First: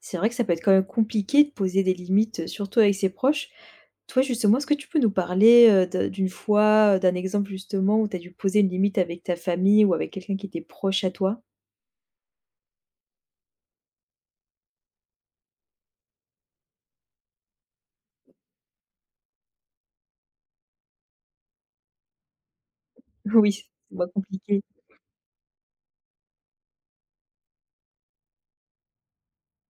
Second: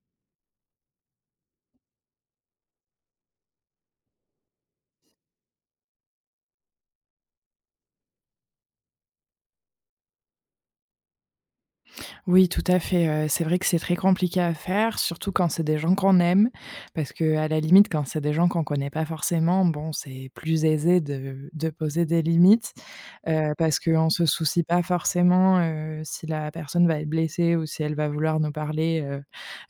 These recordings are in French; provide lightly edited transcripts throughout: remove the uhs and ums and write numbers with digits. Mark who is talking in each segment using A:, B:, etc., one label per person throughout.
A: C'est vrai que ça peut être quand même compliqué de poser des limites, surtout avec ses proches. Toi, justement, est-ce que tu peux nous parler, de d'une fois, d'un exemple justement où tu as dû poser une limite avec ta famille ou avec quelqu'un qui était proche à toi?
B: Oui, tout à fait, c'est vrai que c'est très compliqué à faire, surtout quand c'est des gens qu'on aime. Parce que à la limite, quand c'est des gens qu'on connaît pas forcément, bon, c'est plus aisé de poser des limites,
A: Oui, c'est
B: parce
A: moins
B: qu'on se
A: compliqué.
B: soucie pas forcément, si la personne va être blessée ou si elle va vouloir nous parler, heu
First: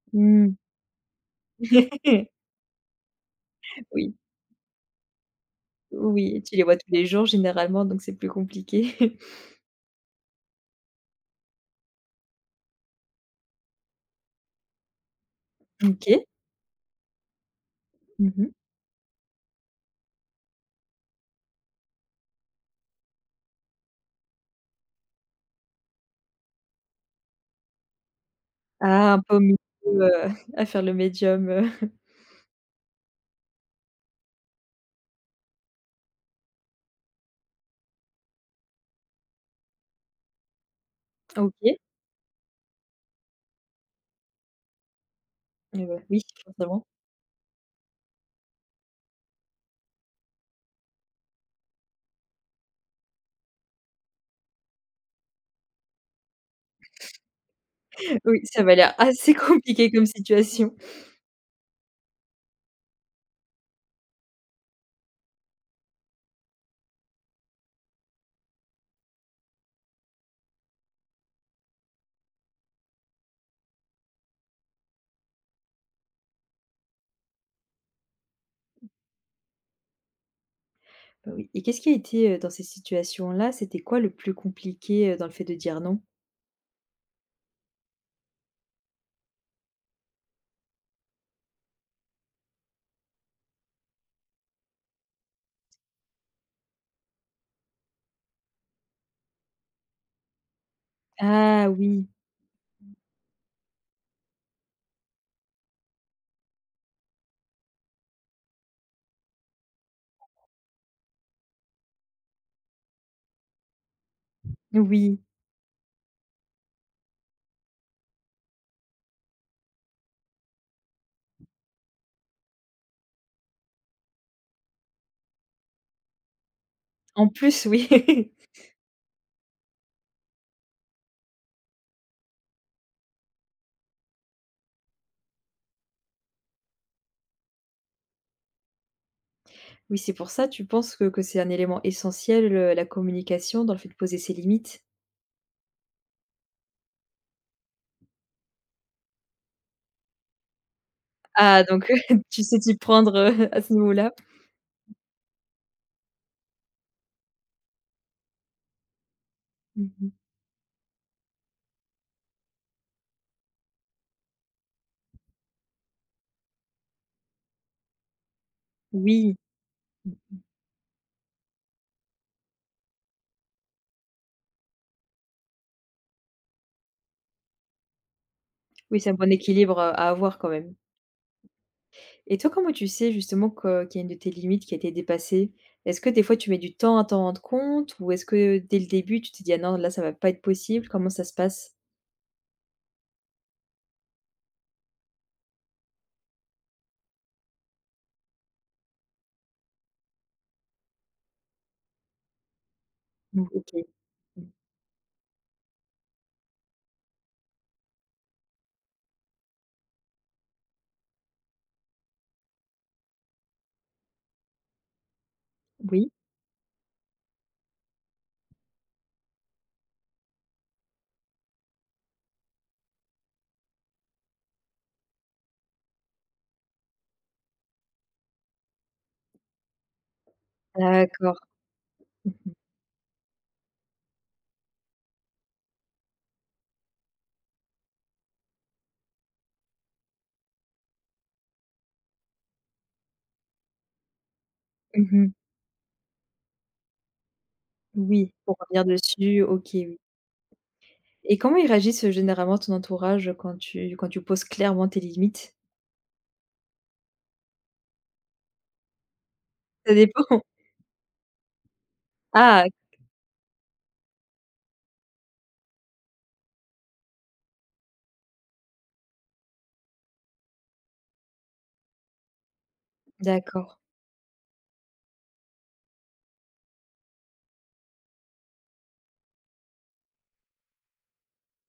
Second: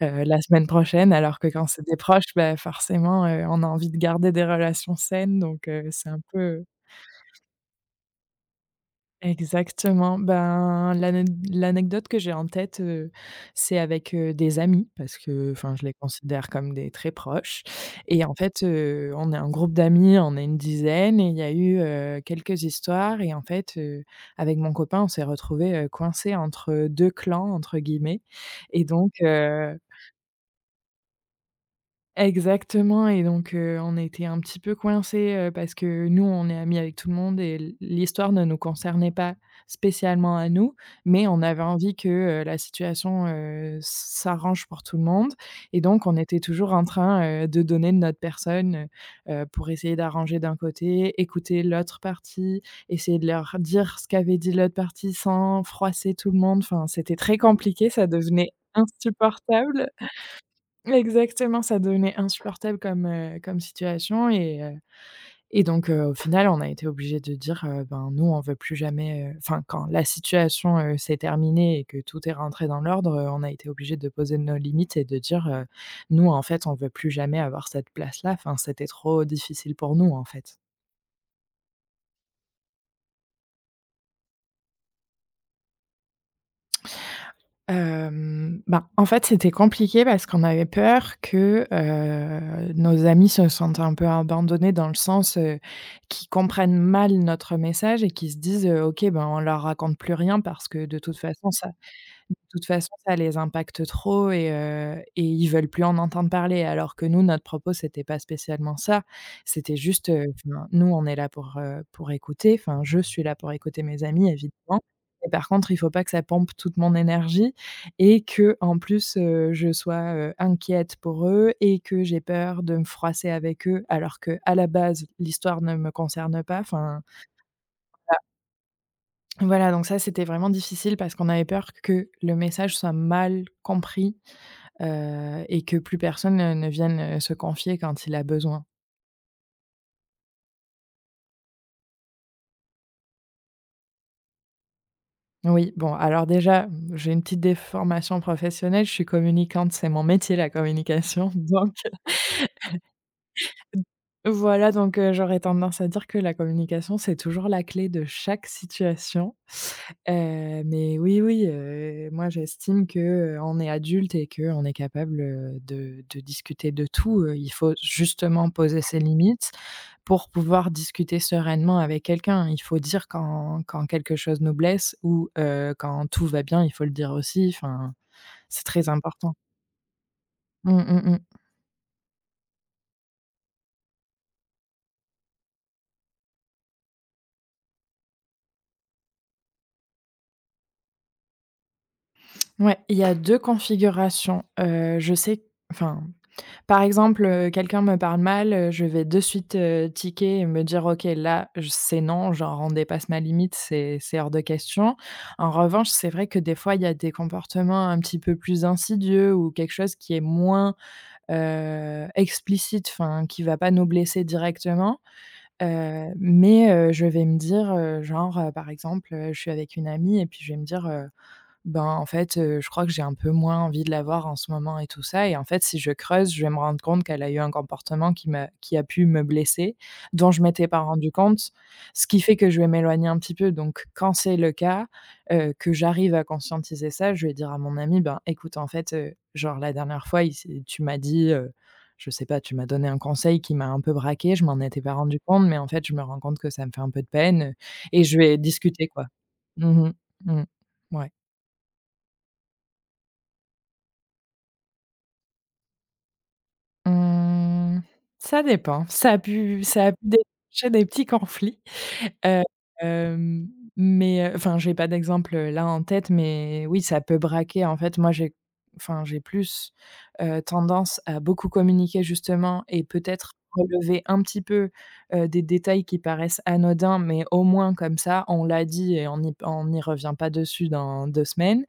B: heu, la
A: Mmh.
B: semaine prochaine. Alors que quand c'est des proches, bah, forcément, on a envie de
A: Oui,
B: garder des relations saines donc, c'est un
A: oui, tu les
B: peu.
A: vois tous les jours généralement, donc c'est plus compliqué.
B: Exactement. Ben, l'anecdote que j'ai en tête, c'est avec, des amis parce que, enfin, je les
A: OK.
B: considère comme des très proches et en
A: Mmh.
B: fait, on est un groupe d'amis, on est une dizaine et il y a eu, quelques histoires et en fait, avec mon copain, on s'est retrouvés, coincés entre 2 «clans» entre guillemets et
A: Ah, un
B: donc.
A: peu au milieu, heu, à faire le médium,
B: Exactement et donc on était un petit peu coincés, parce que nous, on est amis avec tout le monde et l'histoire ne nous concernait pas spécialement à nous, mais on avait
A: OK.
B: envie que, la situation, s'arrange pour tout le monde et
A: Eh bah,
B: donc on
A: oui,
B: était toujours en
A: forcément.
B: train, de donner de notre personne, pour essayer d'arranger d'un côté, écouter l'autre partie, essayer de leur dire ce qu'avait dit l'autre partie sans froisser tout le monde. Enfin, c'était très compliqué, ça
A: Oui,
B: devenait
A: ça va l'air assez
B: insupportable.
A: compliqué comme situation.
B: Exactement, ça devenait insupportable comme, comme situation et donc au final, on a été obligé de dire: «Ben, nous, on veut plus jamais», enfin, quand la situation, s'est terminée et que tout est rentré dans l'ordre, on a été obligé de poser nos limites et de dire: «Nous, en fait, on veut plus jamais avoir cette place-là. Enfin, c'était trop difficile pour nous, en fait».
A: Bah oui. Et qu'est-ce qui a été, dans ces situations-là, c'était quoi le plus compliqué, dans le fait de dire non?
B: Ben, en fait, c'était compliqué parce qu'on avait peur que, nos amis se sentent un peu abandonnés dans le sens, qu'ils comprennent mal notre message et qu'ils se disent: «OK, ben, on leur raconte plus rien parce que de toute façon
A: Ah
B: ça».
A: oui,
B: De toute façon, ça les impacte trop et ils veulent plus en entendre parler. Alors que nous, notre propos, c'était pas spécialement ça. C'était juste, enfin, nous, on est là pour écouter. Enfin, je suis là pour écouter mes amis, évidemment.
A: oui,
B: Mais par contre, il faut pas que ça pompe toute mon énergie et que, en plus, je sois, inquiète pour eux et que j'ai peur de me froisser avec eux, alors que à la base, l'histoire ne me concerne pas. Enfin,
A: en plus, oui.
B: voilà, donc ça, c'était vraiment difficile parce qu'on avait peur que le message soit mal compris. Et que plus personne, ne vienne, se confier quand il a besoin.
A: Oui, c'est pour ça, tu penses que c'est un élément essentiel, la communication dans le fait de poser ses limites?
B: Oui, bon, alors déjà, j'ai une petite déformation professionnelle, je suis communicante, c'est mon métier la communication
A: Ah
B: donc.
A: donc tu sais t'y prendre, à ce niveau-là?
B: Voilà, donc j'aurais tendance à dire que la communication, c'est toujours la clé de chaque situation.
A: Mmh.
B: Mais oui, oui, moi j'estime que, on est adulte et que on est capable, de discuter de tout. Il faut justement poser ses
A: Oui,
B: limites pour pouvoir discuter sereinement avec quelqu'un. Il faut dire quand quelque chose nous blesse ou, quand tout va bien, il faut le dire aussi, enfin, c'est très
A: oui, c'est un bon
B: important.
A: équilibre, à avoir quand même.
B: Mmh, mmh mh.
A: Et toi, comment tu sais justement que qu'il y a une de tes limites qui a été dépassée? Est-ce que des fois tu mets du temps à t'en rendre compte ou est-ce que dès le début tu te dis «Ah non, là ça va pas être possible»? Comment ça se passe?
B: Ouais, il y a 2 configurations. Je sais, enfin. Par exemple, quelqu'un me parle mal, je vais de suite, tiquer et me dire: «OK, là, j c'est non, genre, on dépasse ma
A: Mmh,
B: limite,
A: OK.
B: c'est hors de
A: Mmh.
B: question». En revanche, c'est vrai que des fois, il y a des comportements un petit peu plus insidieux ou quelque chose qui est moins, explicite, enfin, qui va pas nous blesser directement,
A: Oui.
B: mais je vais me dire, genre, par exemple, je suis avec une amie et puis je vais me dire, ben, en fait, je crois que j'ai un peu moins envie de la voir en ce moment et tout ça et en fait, si je creuse, je vais me rendre compte qu'elle a eu un comportement qui a pu me blesser, dont je m'étais pas rendu
A: D'accord.
B: compte, ce qui fait que je vais m'éloigner un petit peu donc quand c'est le cas, que j'arrive à conscientiser ça, je vais dire à mon ami: «Ben, écoute, en fait, genre la dernière fois, il s'est tu m'as dit, je sais pas, tu m'as donné un conseil qui m'a un peu braqué, je m'en étais pas
A: Mmh
B: rendu
A: mh.
B: compte, mais en fait, je me rends compte que ça me fait un peu de peine», et je
A: Oui,
B: vais
A: pour revenir
B: discuter, quoi.
A: dessus, OK,
B: Mmh mh.
A: oui.
B: Mmh. Ouais.
A: Et comment ils réagissent, généralement ton entourage, quand tu poses clairement tes limites?
B: Mmh, ça dépend. Ça a pu
A: Ça dépend.
B: déclencher des petits conflits. Heu,
A: Ah!
B: hem, mais, enfin, j'ai pas d'exemple, là en tête, mais oui, ça peut braquer. En fait, moi, j'ai enfin, j'ai plus, tendance à beaucoup communiquer justement et peut-être
A: D'accord.
B: relever un petit peu, des détails qui paraissent anodins, mais au moins comme ça, on l'a dit et on n'y revient pas dessus dans 2 semaines.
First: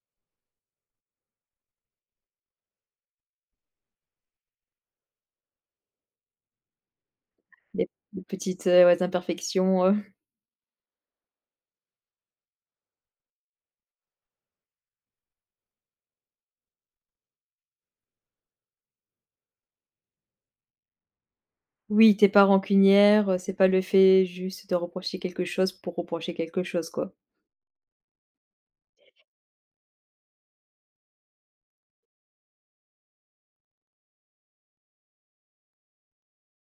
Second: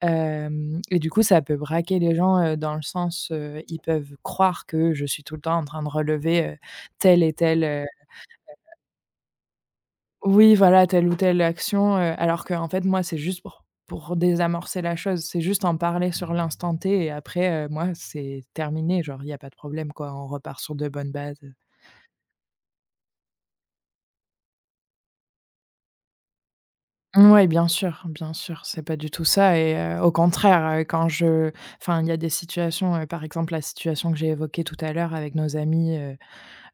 B: Hem Et du coup, ça peut braquer les gens, dans le sens, ils peuvent croire que je suis tout le temps en train de relever, telle et telle,
A: Des des petites, ouais, imperfections,
B: oui, voilà, telle ou telle action, alors qu'en fait, moi, c'est juste pour désamorcer la chose. C'est juste en parler sur l'instant T et après, moi, c'est terminé, genre, il y a pas de problème, quoi. On repart sur de bonnes bases,
A: Oui, tu es pas rancunière, c'est pas le fait juste de reprocher quelque chose pour reprocher quelque chose, quoi.
B: ouais, bien sûr, c'est pas du tout ça et au contraire, quand je enfin, il y a des situations, par exemple, la situation que j'ai évoquée tout à l'heure avec nos amis,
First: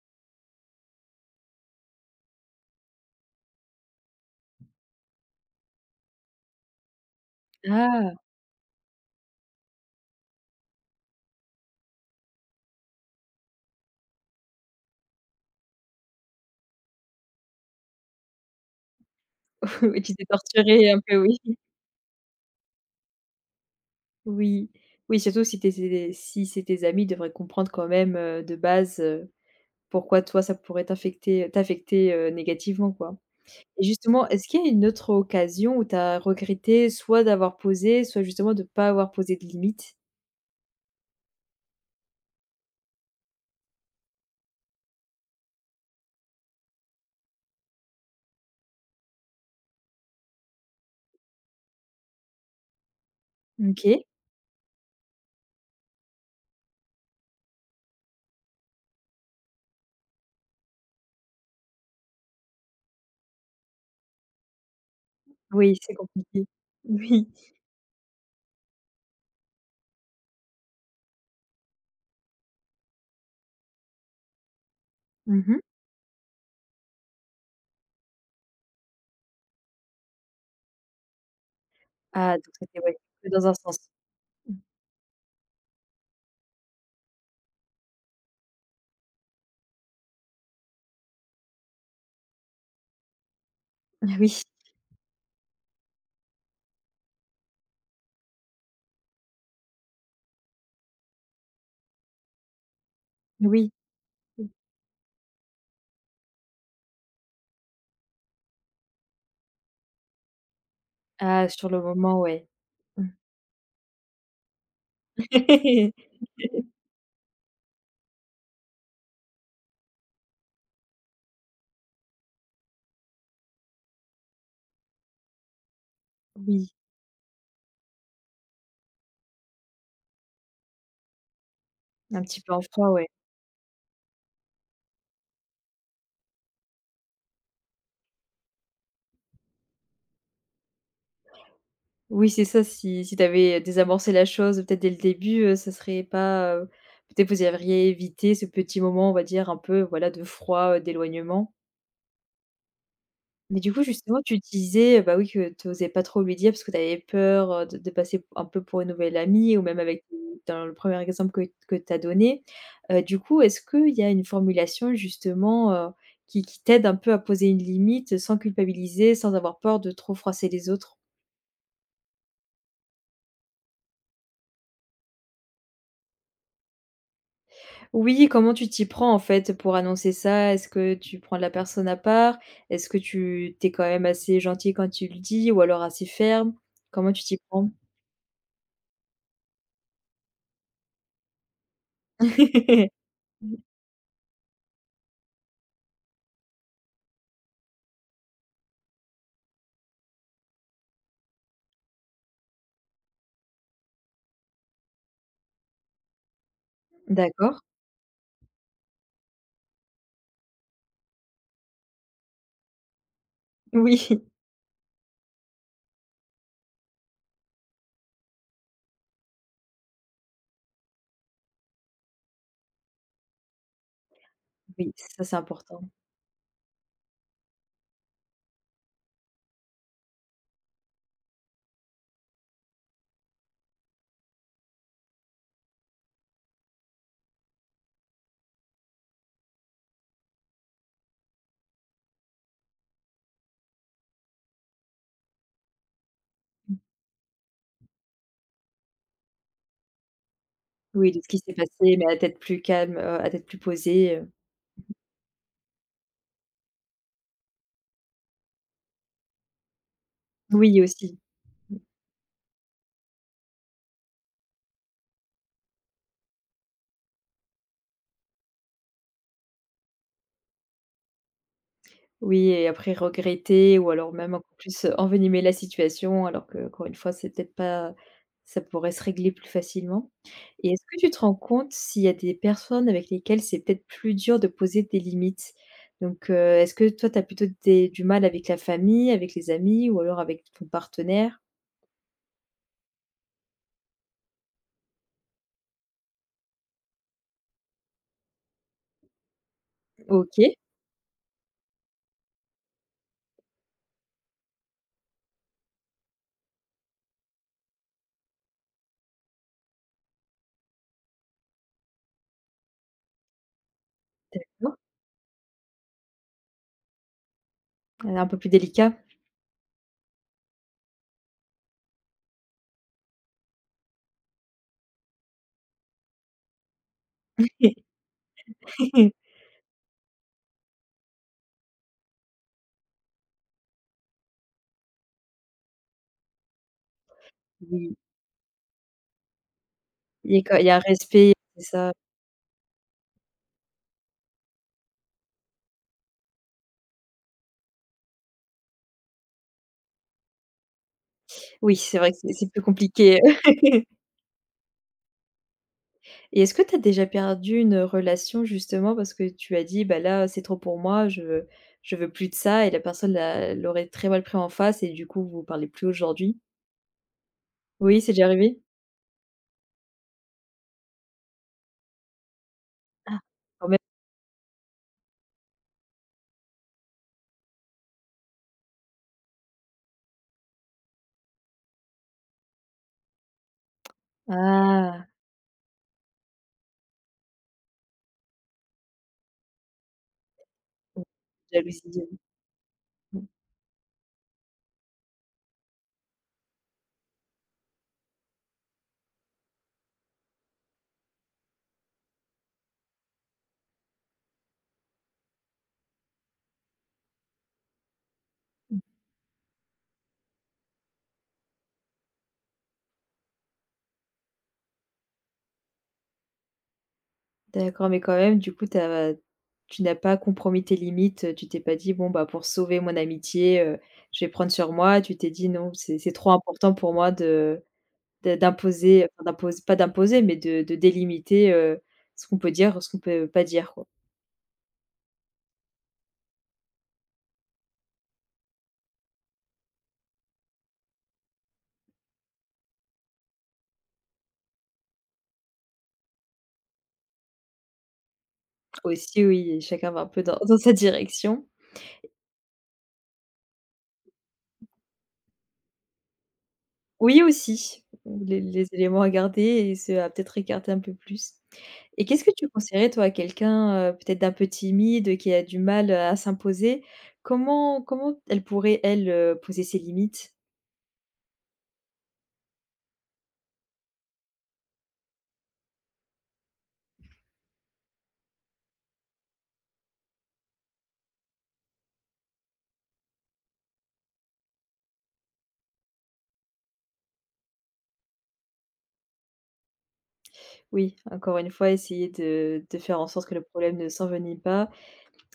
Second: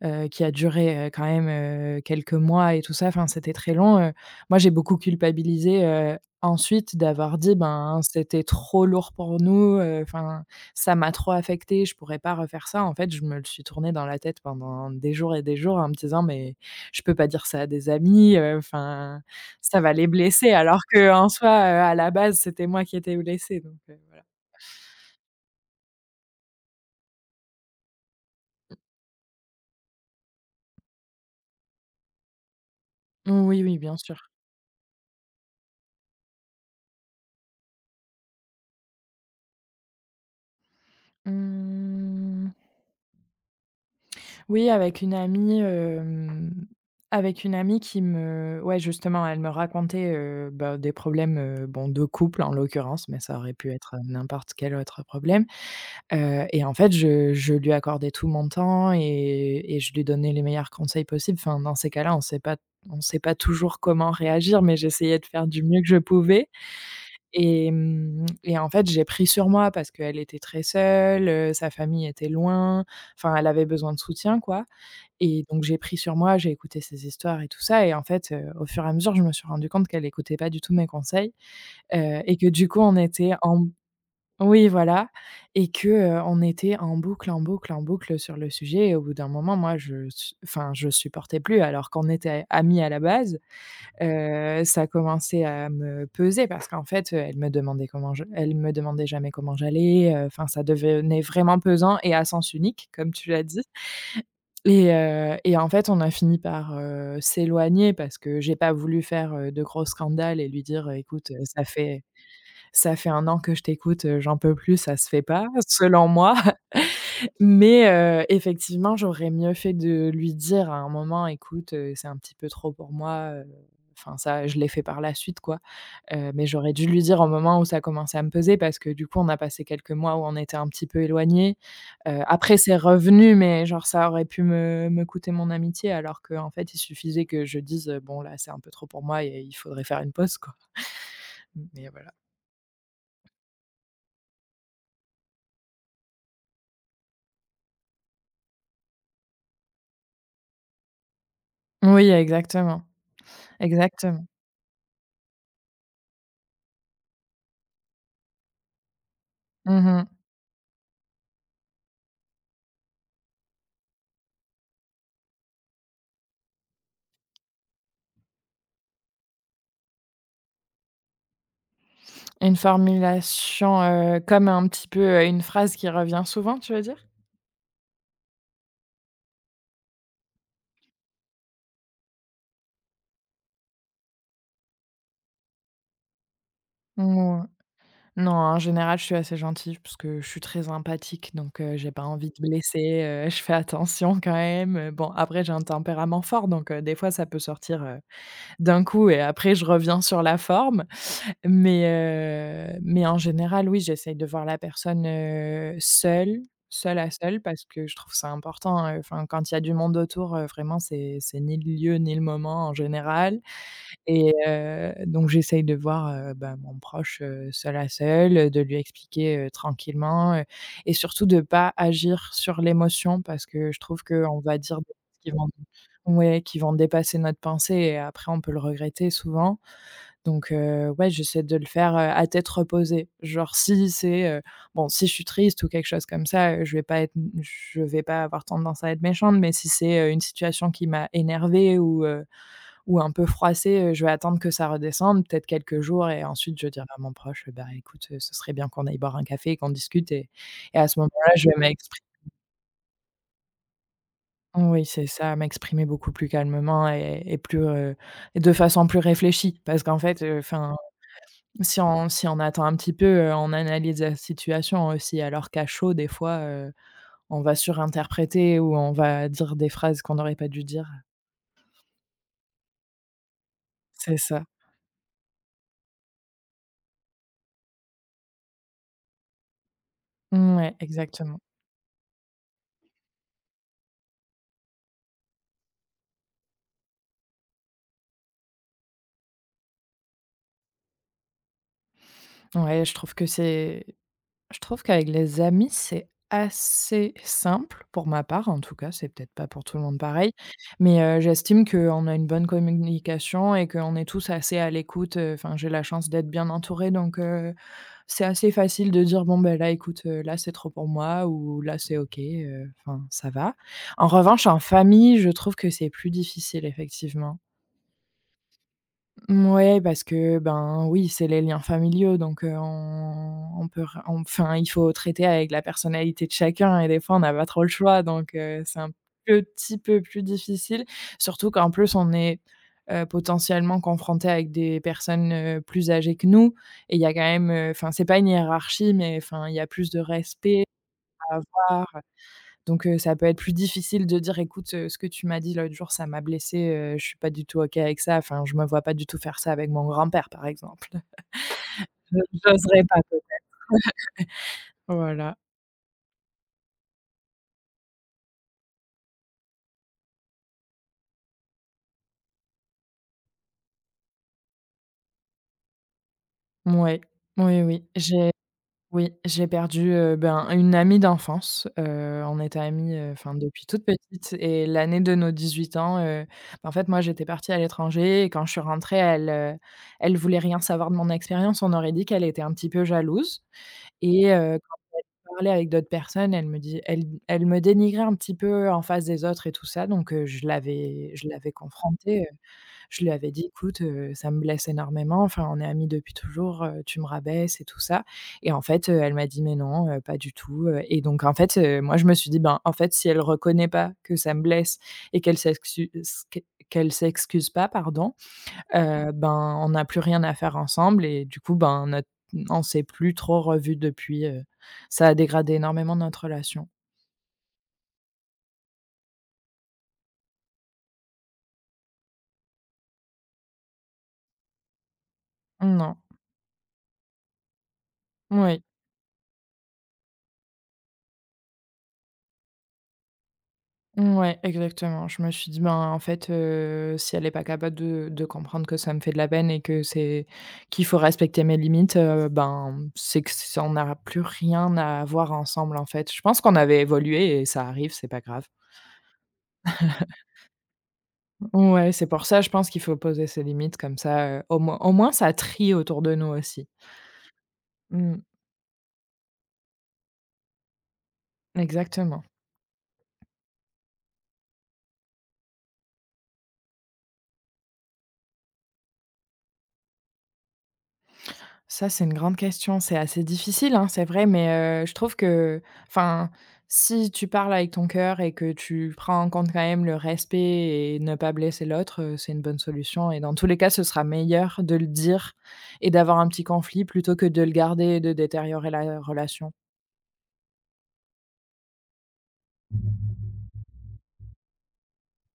B: qui a duré, quand même, quelques mois et tout ça, enfin, c'était très long. Moi, j'ai beaucoup culpabilisé, ensuite d'avoir dit: «Ben,
A: Ah!
B: c'était trop lourd pour nous, enfin, ça m'a trop affecté, je pourrais pas refaire ça». En fait, je me le suis tourné dans la tête pendant des jours et des jours en me disant: «Mais je peux pas dire ça à des amis, enfin, ça va
A: Oui,
B: les
A: tu t'es
B: blesser». Alors
A: torturée un
B: que
A: peu,
B: en
A: oui.
B: soi, à la base, c'était moi qui étais blessée donc voilà.
A: Oui. Oui, surtout si tes é si c'est tes amis, ils devraient comprendre quand même, de base. Pourquoi toi ça pourrait t'affecter, négativement, quoi?
B: Oui, oui,
A: Et
B: bien sûr.
A: justement, est-ce qu'il y a une autre occasion où tu as regretté soit d'avoir posé, soit justement de pas avoir posé de limite?
B: Mmh. Oui, avec une amie qui me ouais, justement, elle me racontait, bah, des problèmes, bon, de couple en l'occurrence, mais ça aurait pu être,
A: OK.
B: n'importe quel autre problème, et en fait, je lui accordais tout mon temps et je lui donnais les meilleurs conseils possibles. Enfin, dans ces cas-là, on sait pas toujours comment réagir, mais j'essayais de faire du
A: Oui,
B: mieux que
A: c'est
B: je
A: compliqué.
B: pouvais
A: Oui.
B: et et en fait, j'ai pris sur moi parce qu'elle était très seule, sa famille était loin, enfin, elle avait besoin de soutien, quoi et
A: Mmh.
B: donc j'ai pris sur moi, j'ai écouté ses histoires et tout ça et en fait, au fur et à mesure, je me suis rendu compte qu'elle écoutait pas du tout mes conseils,
A: Ah
B: et que
A: donc
B: du
A: c'était
B: coup
A: ouais,
B: on
A: que
B: était
A: dans un
B: en b
A: sens. Mmh.
B: oui voilà et que, on était en boucle, en boucle, en boucle sur le sujet et au bout d'un moment, moi je su enfin je supportais plus alors qu'on était amies à la base,
A: Oui,
B: ça commençait à me peser parce qu'en fait, elle me demandait jamais comment j'allais, enfin ça devenait vraiment pesant et à sens unique comme tu l'as dit.
A: oui.
B: Et en fait, on a fini par, s'éloigner parce que j'ai pas voulu faire, de gros scandales et lui dire: «Écoute,
A: Ah
B: ça
A: sur le
B: fait
A: moment, ouais.
B: 1 an que je t'écoute, j'en peux plus, ça se fait pas, selon moi». Mais effectivement, j'aurais mieux fait de lui dire à un moment: «Écoute, c'est un petit peu trop pour moi», enfin ça, je l'ai fait par la suite quoi, mais
A: Oui,
B: j'aurais dû lui dire au moment où ça commençait à me peser parce que du coup, on a passé quelques mois où on était un petit peu éloignés.
A: un petit peu
B: Après
A: en
B: c'est
A: froid, ouais.
B: revenu, mais genre ça aurait pu me coûter mon amitié alors qu'en fait, il suffisait que je dise: «Bon là, c'est un peu trop pour moi et il faudrait faire une pause quoi». Mais voilà.
A: Oui, c'est ça, si si tu avais désamorcé la chose, peut-être dès le début, ça serait pas, peut-être vous auriez évité ce petit moment, on va dire, un peu, voilà, de froid, d'éloignement.
B: Oui exactement,
A: Mais du coup, justement,
B: exactement.
A: tu disais, bah, oui, que tu osais pas trop lui dire parce que tu avais peur, de passer un peu pour une nouvelle amie ou même avec
B: Mmh.
A: dans le premier exemple que tu as donné. Du coup, est-ce qu'il y a une formulation justement, qui t'aide un peu à poser une limite sans culpabiliser, sans avoir peur de trop froisser les autres?
B: Une formulation, comme un petit peu, une phrase qui revient souvent, tu veux dire?
A: Oui, comment tu t'y prends en fait pour annoncer ça? Est-ce que tu prends la personne à part? Est-ce que tu t'es quand même assez gentil quand tu le dis ou alors assez ferme? Comment tu t'y
B: Mouais.
A: prends?
B: Non, en général, je suis assez gentille parce que je suis très empathique, donc j'ai pas envie de blesser, je fais attention quand même, bon, après j'ai un tempérament fort, donc des fois ça peut sortir, d'un coup et après je reviens sur la forme. Mais mais en général, oui, j'essaye de voir la personne, seule, seule à seule
A: D'accord.
B: parce que je trouve ça important, enfin, quand il y a du monde autour, vraiment, c'est ni le lieu ni le moment en général.
A: Oui,
B: Et donc j'essaye de voir, bah, mon proche, seul à seul, de lui expliquer, tranquillement, et surtout de pas agir sur l'émotion parce que je trouve qu'on va dire des
A: oui,
B: choses
A: ça
B: qui
A: c'est
B: vont
A: important.
B: ouais, qui vont dépasser notre pensée et après on peut le regretter souvent. Donc ouais, j'essaie de le faire, à tête reposée. Genre si c'est, bon, si je suis triste ou quelque chose comme ça, je vais pas être je vais pas avoir tendance à être méchante, mais si c'est, une situation qui m'a énervée ou un peu froissée, je vais attendre que ça redescende, peut-être quelques jours, et ensuite je dirai à mon proche: «Bah, écoute, ce serait bien qu'on aille boire un café et qu'on discute», et à ce
A: Oui, de ce
B: moment-là,
A: qui
B: je
A: s'est
B: vais
A: passé, mais
B: m'exprimer.
A: à tête plus calme, à tête plus posée,
B: Oui, c'est ça, m'exprimer beaucoup plus calmement et plus, et de façon plus réfléchie. Parce qu'en fait, enfin,
A: Oui, aussi.
B: si on attend un petit peu, on analyse la situation aussi, alors qu'à chaud, des fois, on va surinterpréter ou on va dire des phrases qu'on n'aurait pas dû dire.
A: Oui et après regretter ou alors
B: C'est
A: même
B: ça.
A: encore plus, envenimer la situation alors que encore une fois, c'est peut-être pas ça pourrait se régler plus facilement et
B: Ouais,
A: est-ce que tu te rends
B: exactement.
A: compte s'il y a des personnes avec lesquelles c'est peut-être plus dur de poser des limites? Donc, est-ce que toi, tu as plutôt des du mal avec la famille, avec les amis ou alors avec ton partenaire?
B: Ouais, je trouve qu'avec les amis, c'est assez simple, pour ma part en tout cas, c'est peut-être pas pour tout le monde pareil,
A: OK,
B: mais j'estime qu'on a une bonne communication et qu'on est tous assez à l'écoute, enfin, j'ai la chance d'être bien entourée. Donc c'est assez facile de dire: «Bon, ben là, écoute, là, c'est trop pour moi» ou «Là, c'est OK, enfin, ça va». En revanche, en
A: d'accord,
B: famille, je trouve que c'est plus difficile, effectivement.
A: un peu plus délicat.
B: Ouais, parce que, ben, oui, c'est les liens familiaux, donc on peut r on enfin, il faut traiter avec la personnalité de chacun et des fois, on n'a pas trop le choix, donc c'est un petit peu plus difficile. Surtout qu'en plus, on est, potentiellement confronté avec des personnes, plus âgées que nous, et il y a quand même, enfin,
A: Oui,
B: c'est pas une hiérarchie, mais enfin, il y a plus de
A: il y a quand
B: respect
A: il y a un respect,
B: à
A: c'est
B: avoir.
A: ça.
B: Donc ça peut être plus difficile de dire: «Écoute, ce que tu m'as dit l'autre jour, ça m'a blessé, je suis pas du tout OK avec ça. Enfin, je me vois pas du tout faire ça avec mon grand-père», par exemple.
A: Oui, c'est vrai que
B: Je
A: c'est plus
B: j'oserais pas,
A: compliqué.
B: quoi. Voilà.
A: Et est-ce que tu as déjà perdu une relation justement parce que tu as dit: «Bah, là, c'est trop pour moi, je veux plus de ça» et la personne l'aurait très mal pris en face et du coup, vous parlez plus aujourd'hui?
B: Mouais. Oui, oui.
A: Oui, c'est déjà
B: J'ai
A: arrivé?
B: oui, j'ai perdu, ben, une amie d'enfance, on était amies,
A: Ah,
B: enfin depuis
A: quand même.
B: toute petite, et l'année de nos 18 ans, en fait, moi, j'étais partie à l'étranger et quand je suis rentrée, elle, elle voulait rien savoir de mon expérience. On aurait dit qu'elle était un petit peu jalouse et
A: Ah!
B: parlais avec d'autres personnes, elle me dénigrait un petit peu en face des autres et tout ça, donc je l'avais
A: Jalousie.
B: confrontée, je lui
A: Mmh.
B: avais dit: «Écoute, ça me blesse énormément, enfin on est amies depuis toujours, tu me rabaisses et tout ça». Et en fait, elle m'a dit: «Mais non, pas du tout», et donc en fait, moi je me suis dit: «Ben, en fait, si elle reconnaît pas que ça me blesse et qu'elle s'excuse pas, pardon, ben, on n'a plus rien à faire ensemble». Et du coup, ben, notre on s'est plus trop revus depuis, ça a dégradé énormément notre relation.
A: D'accord, mais quand même, du coup, tu n'as pas compromis tes limites, tu t'es pas dit: «Bon, bah, pour sauver mon amitié, je vais prendre sur moi». Tu t'es dit: «Non,
B: Non.
A: c'est trop important pour moi de» de
B: Oui.
A: d'imposer, enfin d'impos pas d'imposer, mais de délimiter, ce qu'on peut dire, ce qu'on peut pas dire, quoi.
B: Ouais, exactement. Je me suis dit: «Ben, en fait, si elle n'est pas capable de comprendre que ça me fait de la peine et que c'est qu'il faut respecter mes limites, ben, c'est que c on n'a plus rien à voir ensemble, en fait». Je pense qu'on avait évolué et ça arrive, c'est pas grave.
A: Aussi, oui, chacun va un peu dans dans sa direction.
B: Ouais, c'est pour ça, je pense qu'il faut poser ses limites comme ça, au moins ça trie autour de nous aussi.
A: Oui aussi,
B: Mmh,
A: les éléments à garder et ceux à peut-être écarter un peu plus. Et qu'est-ce
B: exactement.
A: que tu conseillerais toi à quelqu'un, peut-être d'un peu timide, qui a du mal, à s'imposer? Comment elle pourrait, elle, poser ses limites?
B: Ça, c'est une grande question. C'est assez difficile, hein, c'est vrai, mais, je trouve que enfin, si tu parles avec ton cœur et que tu prends en compte quand même le respect et ne pas blesser l'autre, c'est une bonne solution et dans tous les cas, ce sera meilleur de le dire et d'avoir un petit conflit plutôt que de le garder et de détériorer la relation.
A: Oui, encore une fois, essayer de faire en sorte que le problème ne s'envenime pas.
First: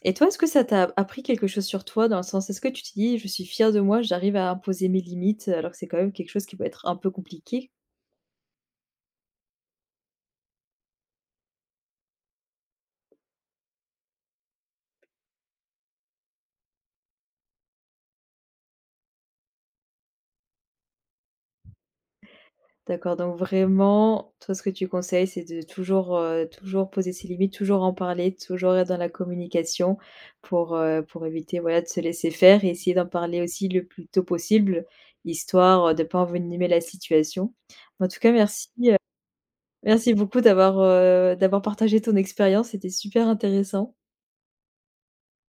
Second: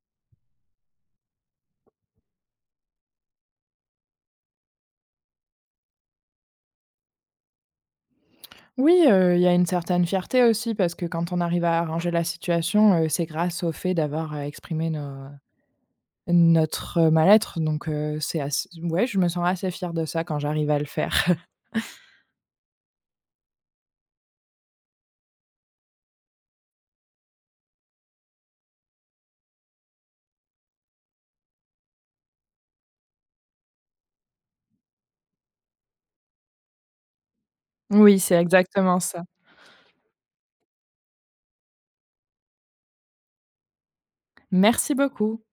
A: Et toi, est-ce que ça t'a appris quelque chose sur toi? Dans le sens, est-ce que tu te dis: «Je suis fière de moi, j'arrive à imposer mes limites», alors que c'est quand même quelque chose qui peut être un peu compliqué?
B: Oui, il y a une certaine fierté aussi parce que quand on arrive à arranger la situation, c'est grâce au fait d'avoir, exprimé nos notre, mal-être, donc c'est ass ouais, je me sens assez fière de ça quand j'arrive à le faire.
A: D'accord, donc vraiment, toi, ce que tu conseilles, c'est de toujours, toujours poser ses limites, toujours en parler, toujours être dans la communication pour éviter, voilà, de se laisser faire et essayer d'en parler aussi le plus tôt possible, histoire, de ne pas envenimer la situation. En tout
B: Oui,
A: cas,
B: c'est
A: merci,
B: exactement ça.
A: merci beaucoup d'avoir, d'avoir partagé ton expérience, c'était super intéressant.
B: Merci beaucoup.